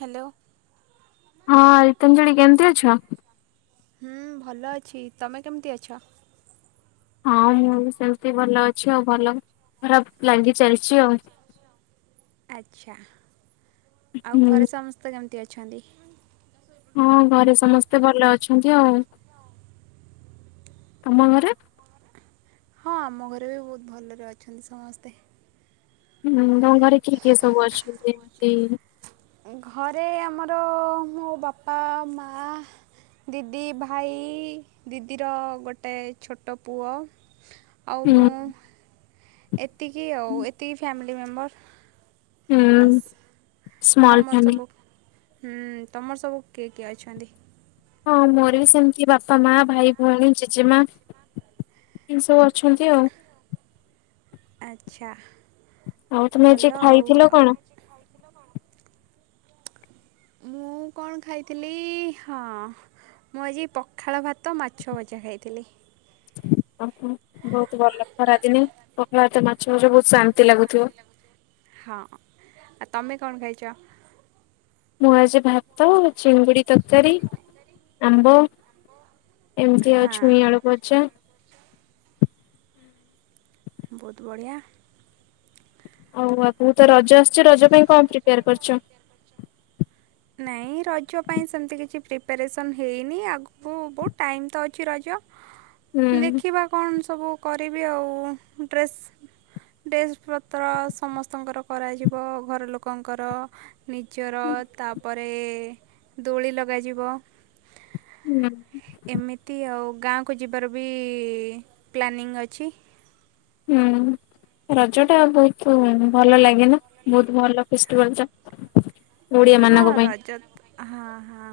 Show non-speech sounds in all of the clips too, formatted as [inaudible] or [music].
Hello. ହଁ ରିତାଞ୍ଜଳି କେମିତି ଅଛ ହୁଁ ଭଲ ଅଛି ତମେ କେମିତି ଅଛ ହଁ ମୁଁ ବି ସେମିତି ଭଲ ଅଛି ଆଉ ଭଲ ଖରାପ ଲାଗି ଚାଲିଛି ଆଉ। ଆଚ୍ଛା ଆଉ ହୁଁ ଘରେ ସମସ୍ତେ କେମିତି ଅଛନ୍ତି। ହଁ ଘରେ ସମସ୍ତେ ଭଲ ଅଛନ୍ତି ଆଉ। ତମ ଘରେ ହଁ ଆମ ଘରେ ବି ବହୁତ ଭଲରେ ଅଛନ୍ତି ସମସ୍ତେ। ହୁଁ ତମ ଘରେ କିଏ କିଏ ସବୁ ଅଛନ୍ତି ଏମିତି? ଘରେ ଆମର ମୋ ବାପା ମା। ଦିଦି ଭାଇ ଦିଦିର ଗୋଟେ ଛୋଟ ପୁଅ ଆଉ ହୁଁ ମୁଁ ଏତିକି ଆଉ ଏତିକି ଫ୍ୟାମିଲି ମେମ୍ବର। ହୁଁ ବାସ୍ ଆଉ ସ୍ମଲ ତମର ଫ୍ୟାମିଲି। ସବୁ ତମର ସବୁ କିଏ କିଏ ଅଛନ୍ତି? ହଁ ମୋର ବି ସେମିତି ବାପା ମା ଭାଇ ଭଉଣୀ ଜେଜେମା। ଏନ୍ତି ସବୁ ଅଛନ୍ତି ଆଉ। ଆଚ୍ଛା ଆଉ ତମେ ଆଜି ଭଲ ଆଉ। ଖାଇଥିଲ କଣ? [unintelligible] ମୁଁ କଣ ଖାଇଥିଲି ହଁ ମୁଁ ଆଜି ପଖାଳ ଭାତ ମାଛ ଭଜା ଖାଇଥିଲି। ଓହ ବହୁତ ଭଲ ଖରାଦିନେ ପଖାଳ ଭାତ ମାଛ ଭଜା ବହୁତ ଶାନ୍ତି ଲାଗୁଥିବ। ହଁ ଆଉ ତମେ କଣ ଖାଇଛ? ମୁଁ ଖାଇଚି ଭାତ, ଚିଙ୍ଗୁଡି ତରକାରୀ, ଆମ୍ବ। ଏମିତି ଆଉ ହଁ ଛୁଇଁ ଆଳୁ ଭଜା। ବହୁତ ବଢ଼ିଆ। ଆଉ ଆଗକୁ ତ ରଜ ଆସୁଛି ରଜ ପାଇଁ କଣ ପ୍ରିପେୟାର କରିଛ? ନାଇଁ ରଜ ପାଇଁ ସେମିତି କିଛି ପ୍ରିପାରେସନ୍ ହେଇନି ଆଗକୁ ବହୁତ ଟାଇମ୍ ତ ଅଛି ରଜ। [inaudible] ଦେଖିବା କଣ ସବୁ କରିବି ଆଉ ଡ୍ରେସ୍। ଡ୍ରେସ୍ ପତ୍ର ସମସ୍ତଙ୍କର କରାଯିବ ଘର ଲୋକଙ୍କର। ନିଜର ତାପରେ ଦୋଳି ଲଗାଯିବ। ହୁଁ ଏମିତି ଆଉ ଗାଁ କୁ ଯିବାର ବି ପ୍ଲାନିଂ ଅଛି। ହୁଁ ରଜଟା ବହୁତ ଭଲ ଲାଗେ ନା ବହୁତ ଭଲ ଫେଷ୍ଟିଭାଲ ଟା। ଓଡିଆ ହଁ ମାନଙ୍କ ପାଇଁ ରଜ। ହଁ ହଁ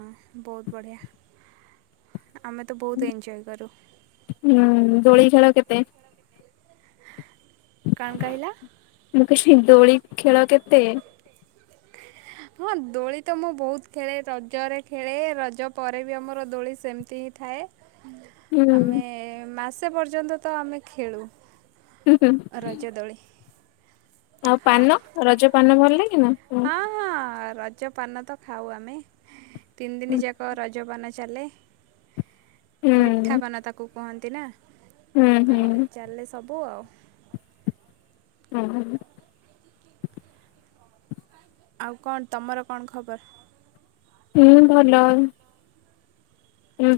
ବହୁତ ବଢ଼ିଆ ଆମେ ତ ବହୁତ ଏଞ୍ଜୟ କରୁ। ହୁଁ ଦୋଳି ଖେଳ କେତେ? କଣ କହିଲ? ମୁଁ କହିଲି ଦୋଳି ଖେଳ କେତେ? ହଁ ଦୋଳି ତ ମୁଁ ବହୁତ ଖେଳେ ରଜରେ ଖେଳେ ରଜ ପରେ ବି ଆମର ଦୋଳି ସେମିତି ହିଁ ଥାଏ ହୁଁ ଆମେ ହୁଁ ମାସେ ପର୍ଯ୍ୟନ୍ତ ତ ଆମେ ଖେଳୁ। ହୁଁ ହୁଁ ରଜ ଦୋଳି ଆଉ ହଁ ପାନ ରଜ ପାନ ଭଲ ଲାଗେ ନା। ହୁଁ ହଁ ହଁ ରଜ ପାନ ତ ଖାଉ ଆମେ ତିନି ଦିନ ଯାକ ରଜପାନ ଚାଲେ ହୁଁ ମିଠାପାନ ତାକୁ କୁହନ୍ତି ନା। ହୁଁ ତ। ହୁଁ ଚାଲେ ସବୁ ଆଉ। ହୁଁ ହୁଁଁ ଆଉ କଣ ତମର କଣ ଖବର? ହୁଁ ଭଲ।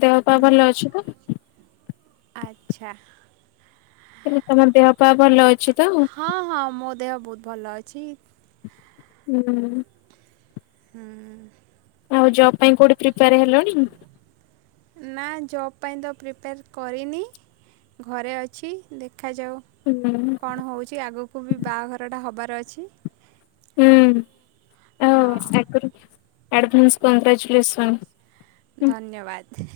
ଦେହ ପାଆ ଭଲ ଅଛି ତ? ଆଚ୍ଛା ହେଲେ ତମ ଦେହ ପା ଭଲ ଅଛି ତ? ହଁ ହଁ ମୋ ଦେହ ବହୁତ୍ ଭଲ ଅଛି। ହୁଁ। ହୁଁ। ଆଉ ଜବ୍ ପାଇଁ କୋଉଠି ପ୍ରିପେୟାର ହେଲଣି? ନା ଜବ୍ ପାଇଁ ତ ପ୍ରିପେୟାର କରିନି ଘରେ ଅଛି ଦେଖାଯାଉ। ହୁଁ। କଣ ହଉଛି ଆଗକୁ ବି ବାଆଘରଟା ହବାର ଅଛି। ହୁଁ ଆଉ ହଁ ବର୍ଷା ଆଗୁରୁ ଆଡଭନ୍ସ କଂଙ୍ଗ୍ରାଚୁଲେସନ୍। ଧନ୍ୟବାଦ।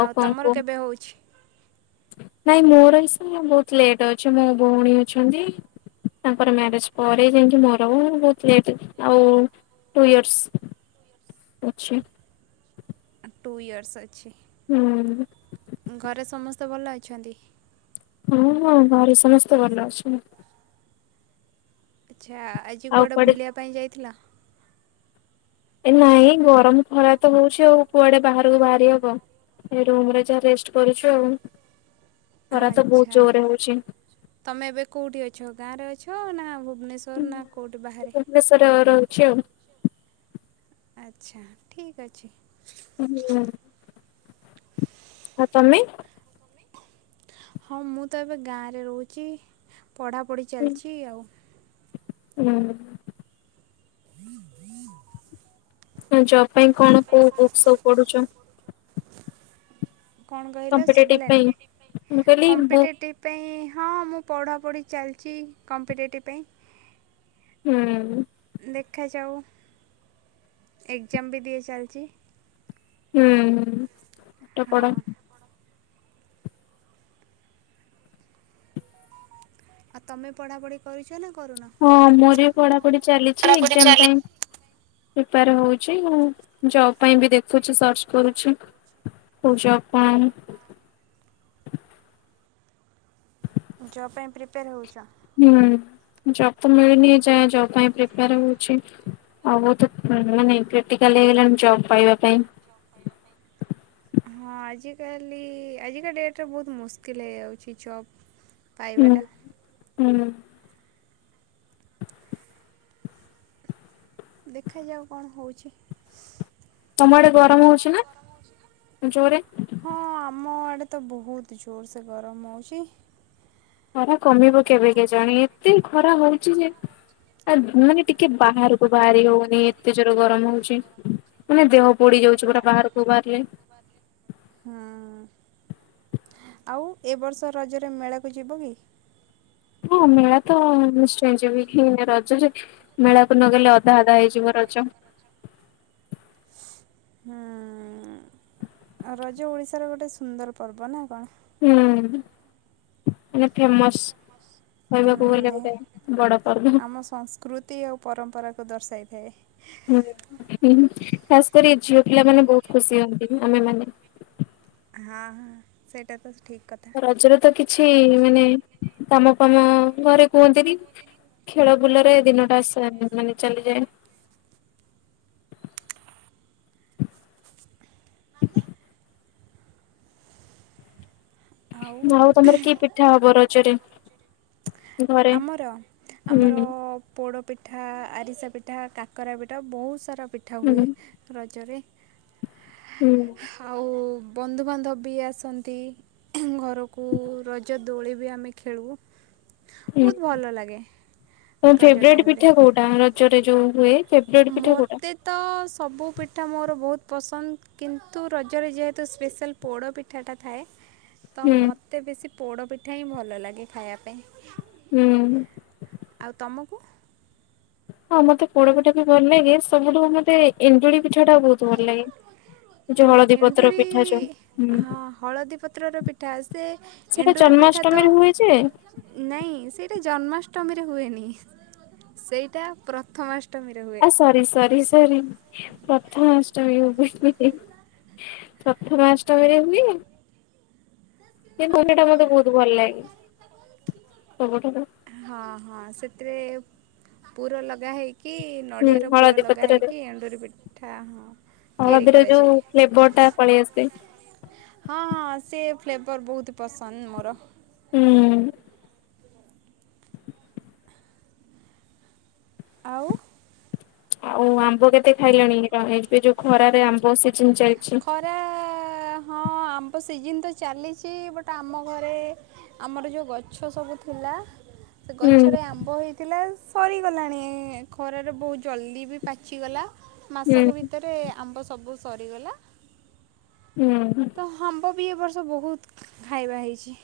ଆଉ କଣ ତମର କୁହ କେବେ ହଉଛି? ନାଇଁ ମୋର ଏଇ ସେ ବହୁତ ଲେଟ୍ ଅଛି ମୋ ଭଉଣୀ ଅଛନ୍ତି। ତାଙ୍କର ମ୍ୟାରେଜ ପରେ ଯାଇଁକି ମୋର ମୁଁ ବହୁତ ଲେଟରେ ଆଉ। ଟୁ ଇୟର୍ସ ଅଛି। ଟୁ ଇୟର୍ସ ଅଛି ହୁଁ ଘରେ ସମସ୍ତେ ଭଲ ଅଛନ୍ତି? ହଁ ହଁ ଘରେ ସମସ୍ତେ ଭଲ ଅଛନ୍ତି। ଆଚ୍ଛା ଆଜି ଆଉ କୁଆଡ଼େ କୁଆଡେ ବୁଲିବା ପାଇଁ ଯାଇଥିଲ? ଏ ନାଇଁ ଗରମ ଖରା ତ ହଉଛି ଆଉ କୁଆଡେ ବାହାରକୁ ବାହାରି ହବ। ଏ ରୁମରେ ଯାହା ରେଷ୍ଟ କରୁଛୁ ଆଉ। ଖରା ତ ବହୁତ ଆଚ୍ଛା। ଜୋରରେ ହଉଛି। ତମେ ଏବେ କୋଉଠି ଅଛ ଗାଁରେ ଅଛ ନା ଭୁବନେଶ୍ୱର ନା କୋଉଠି ବାହାରେ? ଭୁବନେଶ୍ୱର ରହୁଛି ଆଉ। ଆଚ୍ଛା ଠିକ୍ ଅଛି। ହୁଁ ଆ ତମେ? ହଁ ମୁଁ ତ ଏବେ ଗାଁରେ ରହୁଚି ପଢ଼ାପଢ଼ି ଚାଲଛି ଆଉ। ହୁଁ। [unintelligible] ଏ ଜବ୍ ପାଇଁ କଣ କୋଉ ବୁକ୍ ସବୁ ପଢୁଛ? କଣ କହିଲ କମ୍ପିଟେଟିଭ ଶୁବିଲାନି ପାଇଁ ମୁଁ କହିଲି ବୁକ୍ କମ୍ପିଟେଟିଭ୍। ପାଇଁ ହଁ ମୁଁ ପଢ଼ାପଢ଼ି ଚାଲଛି କମ୍ପିଟେଟିଭ୍ ପାଇଁ। ହୁଁ। ଦେଖାଯାଉ ଏକ୍ଜାମ ବି ଦିଏ ଚାଲଚି। ହୁଁ ପାଠ ପଢ଼। ହଁ। ଆ ତମେ ପଢାପଢି କରୁଛ ନା କରୁନ? ହଁ ମୋର ବି ପଢାପଢି ଚାଲିଛି ଏକ୍ଜାମ ପାଇଁ। ପ୍ରିପେଆରେ ହଉଛି ଆଉ ଜବ ପାଇଁ ବି ଦେଖୁଛି ସର୍ଚ୍ଚ କରୁଛି। କୋଉ ଜବ କଣ। ଜବ ପାଇଁ ପ୍ରିପେୟାର ହେଉଛ? ହୁଁ ଜବ୍ ତ ମିଳୁନି ଏଯାଏଁ ଜବ ପାଇଁ ପ୍ରିପେୟାର ହୋଉଛି। ଆଉ ବହୁତୁ ମାନେ କ୍ରିଟିକାଲ ହେଇଗଲାଣି ଜବ୍ ପାଇବା ପାଇଁ। ହଁ ଆଜିକାଲି ଆଜିକା ଡେଟ୍ରେ ବହୁତ ମୁସ୍କିଲ୍ ହେଇଯାଉଛି ଜବ୍। ହୁଁ ପାଇବାଟା। ହୁଁ। ଦେଖାଯାଉ କଣ ହୋଉଛି। ତମଆଡେ ଗରମ ହଉଛି ନା ଜୋରେ? ହଁ ଆମଆଡ଼େ ତ ବହୁତ ଜୋରସେ ଗରମ ହଉଛି। ଖରା କମିବ କେବେ କେ ଜାଣି ଏତେ ଖରା ହଉଛି ଯେ ମାନେ ଟିକେ ବାହାରୁ ତ ବାହାରି ହଉନି ଏତେ ଜୋର ଗରମ ହଉଛି ମାନେ ଦେହ ପୋଡି ଯାଉଛି ପୁରା ବାହାରକୁ ବାହାରିଲେ। ହୁଁ ଆଉ ଏ ବର୍ଷ ରଜରେ ମେଳାକୁ ଯିବ କି। ହଁ ମେଳା ତ ନିଶ୍ଚୟ ଯିବି ହେଇନା ରଜରେ ମେଳାକୁ ନଗଲେ ଅଧା ଅଧା ହେଇଯିବ ରଜ। ହୁଁ। ରଜ ଓଡ଼ିଶାର ଗୋଟେ ସୁନ୍ଦର ପର୍ବ ନା କଣ। ହୁଁ ମାନେ ଫେମସ୍। ଖହିବାକୁ ଗଲେ ଗୋଟେ ବଡ ପର୍ବ। ଆମ ସଂସ୍କୃତି ଆଉ ପରମ୍ପରାକୁ ଦର୍ଶାଇଥାଏ। ହୁଁ ଖାସ କରି ଝିଅ ପିଲା ମାନେ ବହୁତ୍ ଖୁସି ହୁଅନ୍ତି ଆମେମାନେ। ହଁ ହଁ ସେଇଟା ତ ଠିକ୍ କଥା। ରଜରେ ତ କିଛି ମାନେ କାମ ଫାମ ଘରେ କୁହନ୍ତିନି। ଖେଳ ବୁଲରେ ଦିନଟା ସା ମାନେ ଚାଲିଯାଏ। ଆଉ ତମର କି ପିଠା ହବ ରଜରେ। ଘରେ ଆମର ଆମର ହୁଁ। ପୋଡ଼ପିଠା ଆରିସା ପିଠା କାକରା ପିଠା ବହୁତ୍ ସାରା ପିଠା ହୁଁ ହୁଏ। ରଜରେ ହୁଁ ଆଉ ବନ୍ଧୁବାନ୍ଧବ ବି ଆସନ୍ତି ଘରକୁ ରଜ ଦୋଳି ବି ଆମେ ଖେଳୁ। ହୁଁ ବହୁତ୍ ଭଲ ଲାଗେ। ତମ ରଜ ଫେବରାଇଟ୍ ଟାଇମ୍ରେ ପିଠା କୋଉଟା ରଜରେ ଯୋଉ ହୁଏ ଫେବରାଇଟି ପିଠା କୋଉଟା? ମୋତେ ତ ସବୁ ପିଠା ମୋର ବହୁତ୍ ପସନ୍ଦ କିନ୍ତୁ ରଜରେ ଯେହେତୁ ସ୍ପେଶାଲ୍ ପୋଡ଼ପିଠାଟା ଥାଏ ତ ହୁଁ ମୋତେ ବେଶୀ ପୋଡ଼ପିଠା ହିଁ ଭଲ ଲାଗେ ଖାଇବା ପାଇଁ। ହୁଁ। ଆଉ ତମକୁ? ହଁ ମତେ ପୋଡପିଠା ବି ଭଲ ଲାଗେ ସବୁଠୁ ମତେ ଏଣ୍ଡୁରି ପିଠା ଟା ବହୁତ ଭଲ ଲାଗେ। ଯୋଉ ହଁ ହଳଦୀ ପତ୍ର ଏଣ୍ଡୁରି ପିଠା ଯୋଉ ହୁଁ ହଁ ହଳଦୀ ପତ୍ରର ପିଠା ସେ ସେଇଟା ଏଣ୍ଡୁରି ପିଠା ତ ଜନ୍ମାଷ୍ଟମୀ ରେ ହୁଏ ଯେ ନାଇଁ ସେଇଟା ଜନ୍ମାଷ୍ଟମୀରେ ହୁଏନି ସେଇଟା ପ୍ରଥମାଷ୍ଟ ଆ ସରି ସରି ସରି ପ୍ରଥମା ଅଷ୍ଟମୀ ହୁଏ। ପ୍ରଥମାଷ୍ଟମୀରେ ହୁଏ। ସେ ପିଠାଟା ମତେ ବହୁତ୍ ଭଲ ଲାଗେ ସବୁଠାରୁ। ହଁ ହଁ ସେଥିରେ ପୁର ଲଗା ହେଇକି ହୁଁ ନଡ଼ିଆର ପୁର ହଳଦୀ ଲଗା ପତ୍ରରେ ହେଇକି ଏଣ୍ଡୁରି ପିଠା ହଁ। ତିଆରି ହଳଦୀର କରାଯାଏ ଯୋଉ ଫ୍ଲେଭର ଟା ପଳେଇ ଆସିଥାଏ। ହଁ ହଁ ସେ ଫ୍ଲେଭର ବହୁତ ପସନ୍ଦ ମୋର। ହୁଁ। ଆଉ। ଆଉ ଆମ୍ବ କେତେ ଖାଇଲଣି କଣ ଏବେ ଯୋଉ ଖରାରେ ଆମ୍ବ ସିଜିନ୍‌ ଯାଇଛି। ଖରା ହଁ ଆମ୍ବ ସିଜିନ୍ ତ ଚାଲିଛି ବଟ ଆମ ଘରେ ଆମର ଯୋଉ ଗଛ ସବୁ ଥିଲା ସେ ହୁଁ ଗଛରେ ଆମ୍ବ ହେଇଥିଲା ସରିଗଲାଣି ଖରାରେ ବହୁତ୍ ଜଲ୍ଦି ବି ପାଚିଗଲା। ହୁଁ ମାସକ ଭିତରେ ଆମ୍ବ ସବୁ ସରିଗଲା। ହୁଁ ହୁଁ। ତ ଆମ୍ବ ବି ଏବ ବର୍ଷ ବହୁତ୍ ଖାଇବା ହେଇଛି।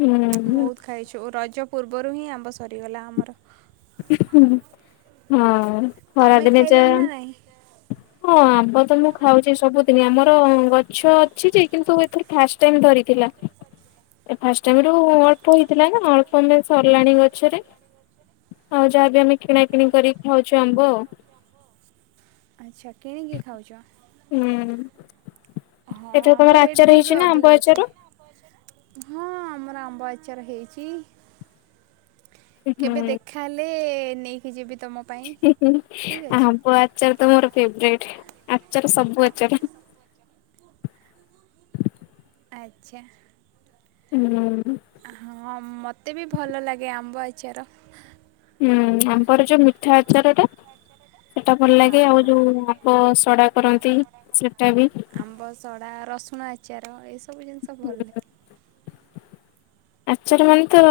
ହୁଁ ବହୁତ ଖାଇଛୁ ରଜ ପୂର୍ବରୁ ହିଁ ଆମ୍ବ ସରିଗଲା ଆମର। ହଁ ତମେ ଖରାଦିନଚ। ଖାଇଲଣି ନା ନାହିଁ ହଁ ଆମ୍ବ ତ ମୁଁ ଖାଉଛି ସବୁଦିନ ଆମର ଗଛ ଅଛି ଯେ କିନ୍ତୁ ଏଥିରେ। ଫାଷ୍ଟ ଟାଇମ୍ ଧରିଥିଲା। ଏ ଫାଷ୍ଟ ଟାଇମ ରୁ ଅଳ୍ପ ହେଇଥିଲା ନା ଅଳ୍ପ ଆମେ ସରିଲାଣି ଗଛରେ। ଆଉ ଯାହାବି ଆମେ କିଣା କିିଣି କରିକି ଖାଉଛୁ ଆମ୍ବ ଆଉ। ଆଚ୍ଛା କିଣିକି ଖାଉଛ? ହୁଁ ହଁ ଏଥର ଆମ୍ବ ତମର ରେଟ୍ ଆଚାର ବି ଏବେ ହେଇଛି ନା ଆମ୍ବ ଅଧିକ ଆଚାର? ଅଛି। ହଁ ଆମର ଆମ୍ବ ଆଚାର ହେଇଛି। ହୁଁ କେବେ ଦେଖାହଲେ ନେଇକି ଯିବି ତମ ପାଇଁ ଠିକ୍ ଅଛି ଆମ୍ବ ଆଚାର ତ ମୋର ଫେବରଟ ଆଚାର ସବୁ ଆଚାର। ଆଚ୍ଛା। ହୁଁ ହଁ ମତେ ବି ଭଲ ଲାଗେ ଆମ୍ବ ଆଚାର। ହୁଁ ଆମ୍ୱର ଯୋଉ ମିଠା ଆଚାର ଟା। ସେଟା ଭଲ ହଁ ଲାଗେ ଆଉ ହଁ ଯୋଉ ଆମ୍ବ ସଡା କରନ୍ତି ସେଟା ବି। ଆମ୍ବ ସଡ଼ା ରସୁଣ ଆଚାର ଏସବୁ ଜିନିଷ ଭଲ ଲାଗେ। ଆଚାର ମାନେ ତ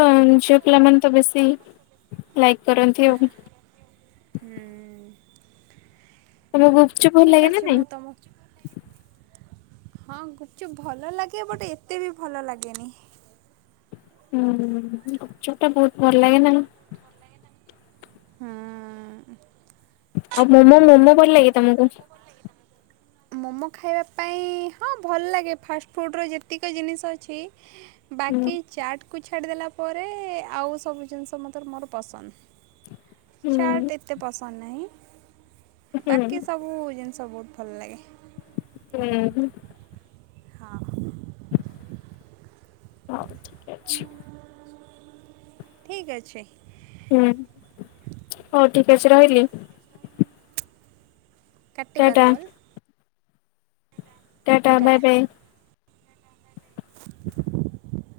ଝିଅ ପିଲାମାନେ ତ ବେଶୀ ଲାଇକ୍ କରନ୍ତି ଆଉ। ହୁ ତମକୁ ଗୁପଚୁପ୍ ଭଲ ଠିକ୍ ଲାଗେ ନା ଅଛି ନାଇଁ? ମୁଁ ତୁମକୁ ହଁ ଗୁପଚୁପ ଭଲ ଲାଗେ ବଟ ଏତେ ବି ଭଲ ଲାଗେନି। ହୁଁ ଗୁପଚୁପ ଟା ବହୁତ ଭଲ ଲାଗେ ନା। ହଁ ଆଉ ମୋମୋ ମୋମୋ ଭଲ ଲାଗେ ତମକୁ? ମୋମୋ ଖାଇବା ପାଇଁ ହଁ ଭଲ ଲାଗେ ଫାଷ୍ଟଫୁଡ଼୍ ର ଯେତିକି ଜିନିଷ ଅଛି ହୁଁ ବାକି ଚାଟ୍ କୁ ଛାଡ଼ିଦେଲା ପରେ ଆଉ ସବୁ ଜିନିଷ ମୋତର ମୋର ପସନ୍ଦ। ହୁଁ ଚାର୍ଟ ଏତେ ପସନ୍ଦ ନାହିଁ ହୁଁ ବାକି ସବୁ। ସବୁ ବହୁତ୍ ଭଲ ଲାଗେ। ହୁଁ ହଁ! ହଉ ଠିକ ଅଛି! ଠିକ ଅଛି। ହୁଁ ହଉ ଠିକ ଅଛି ରହିଲି! ଟା କାଟିବା ଟା କଲ୍। Tata bye bye. [unintelligible]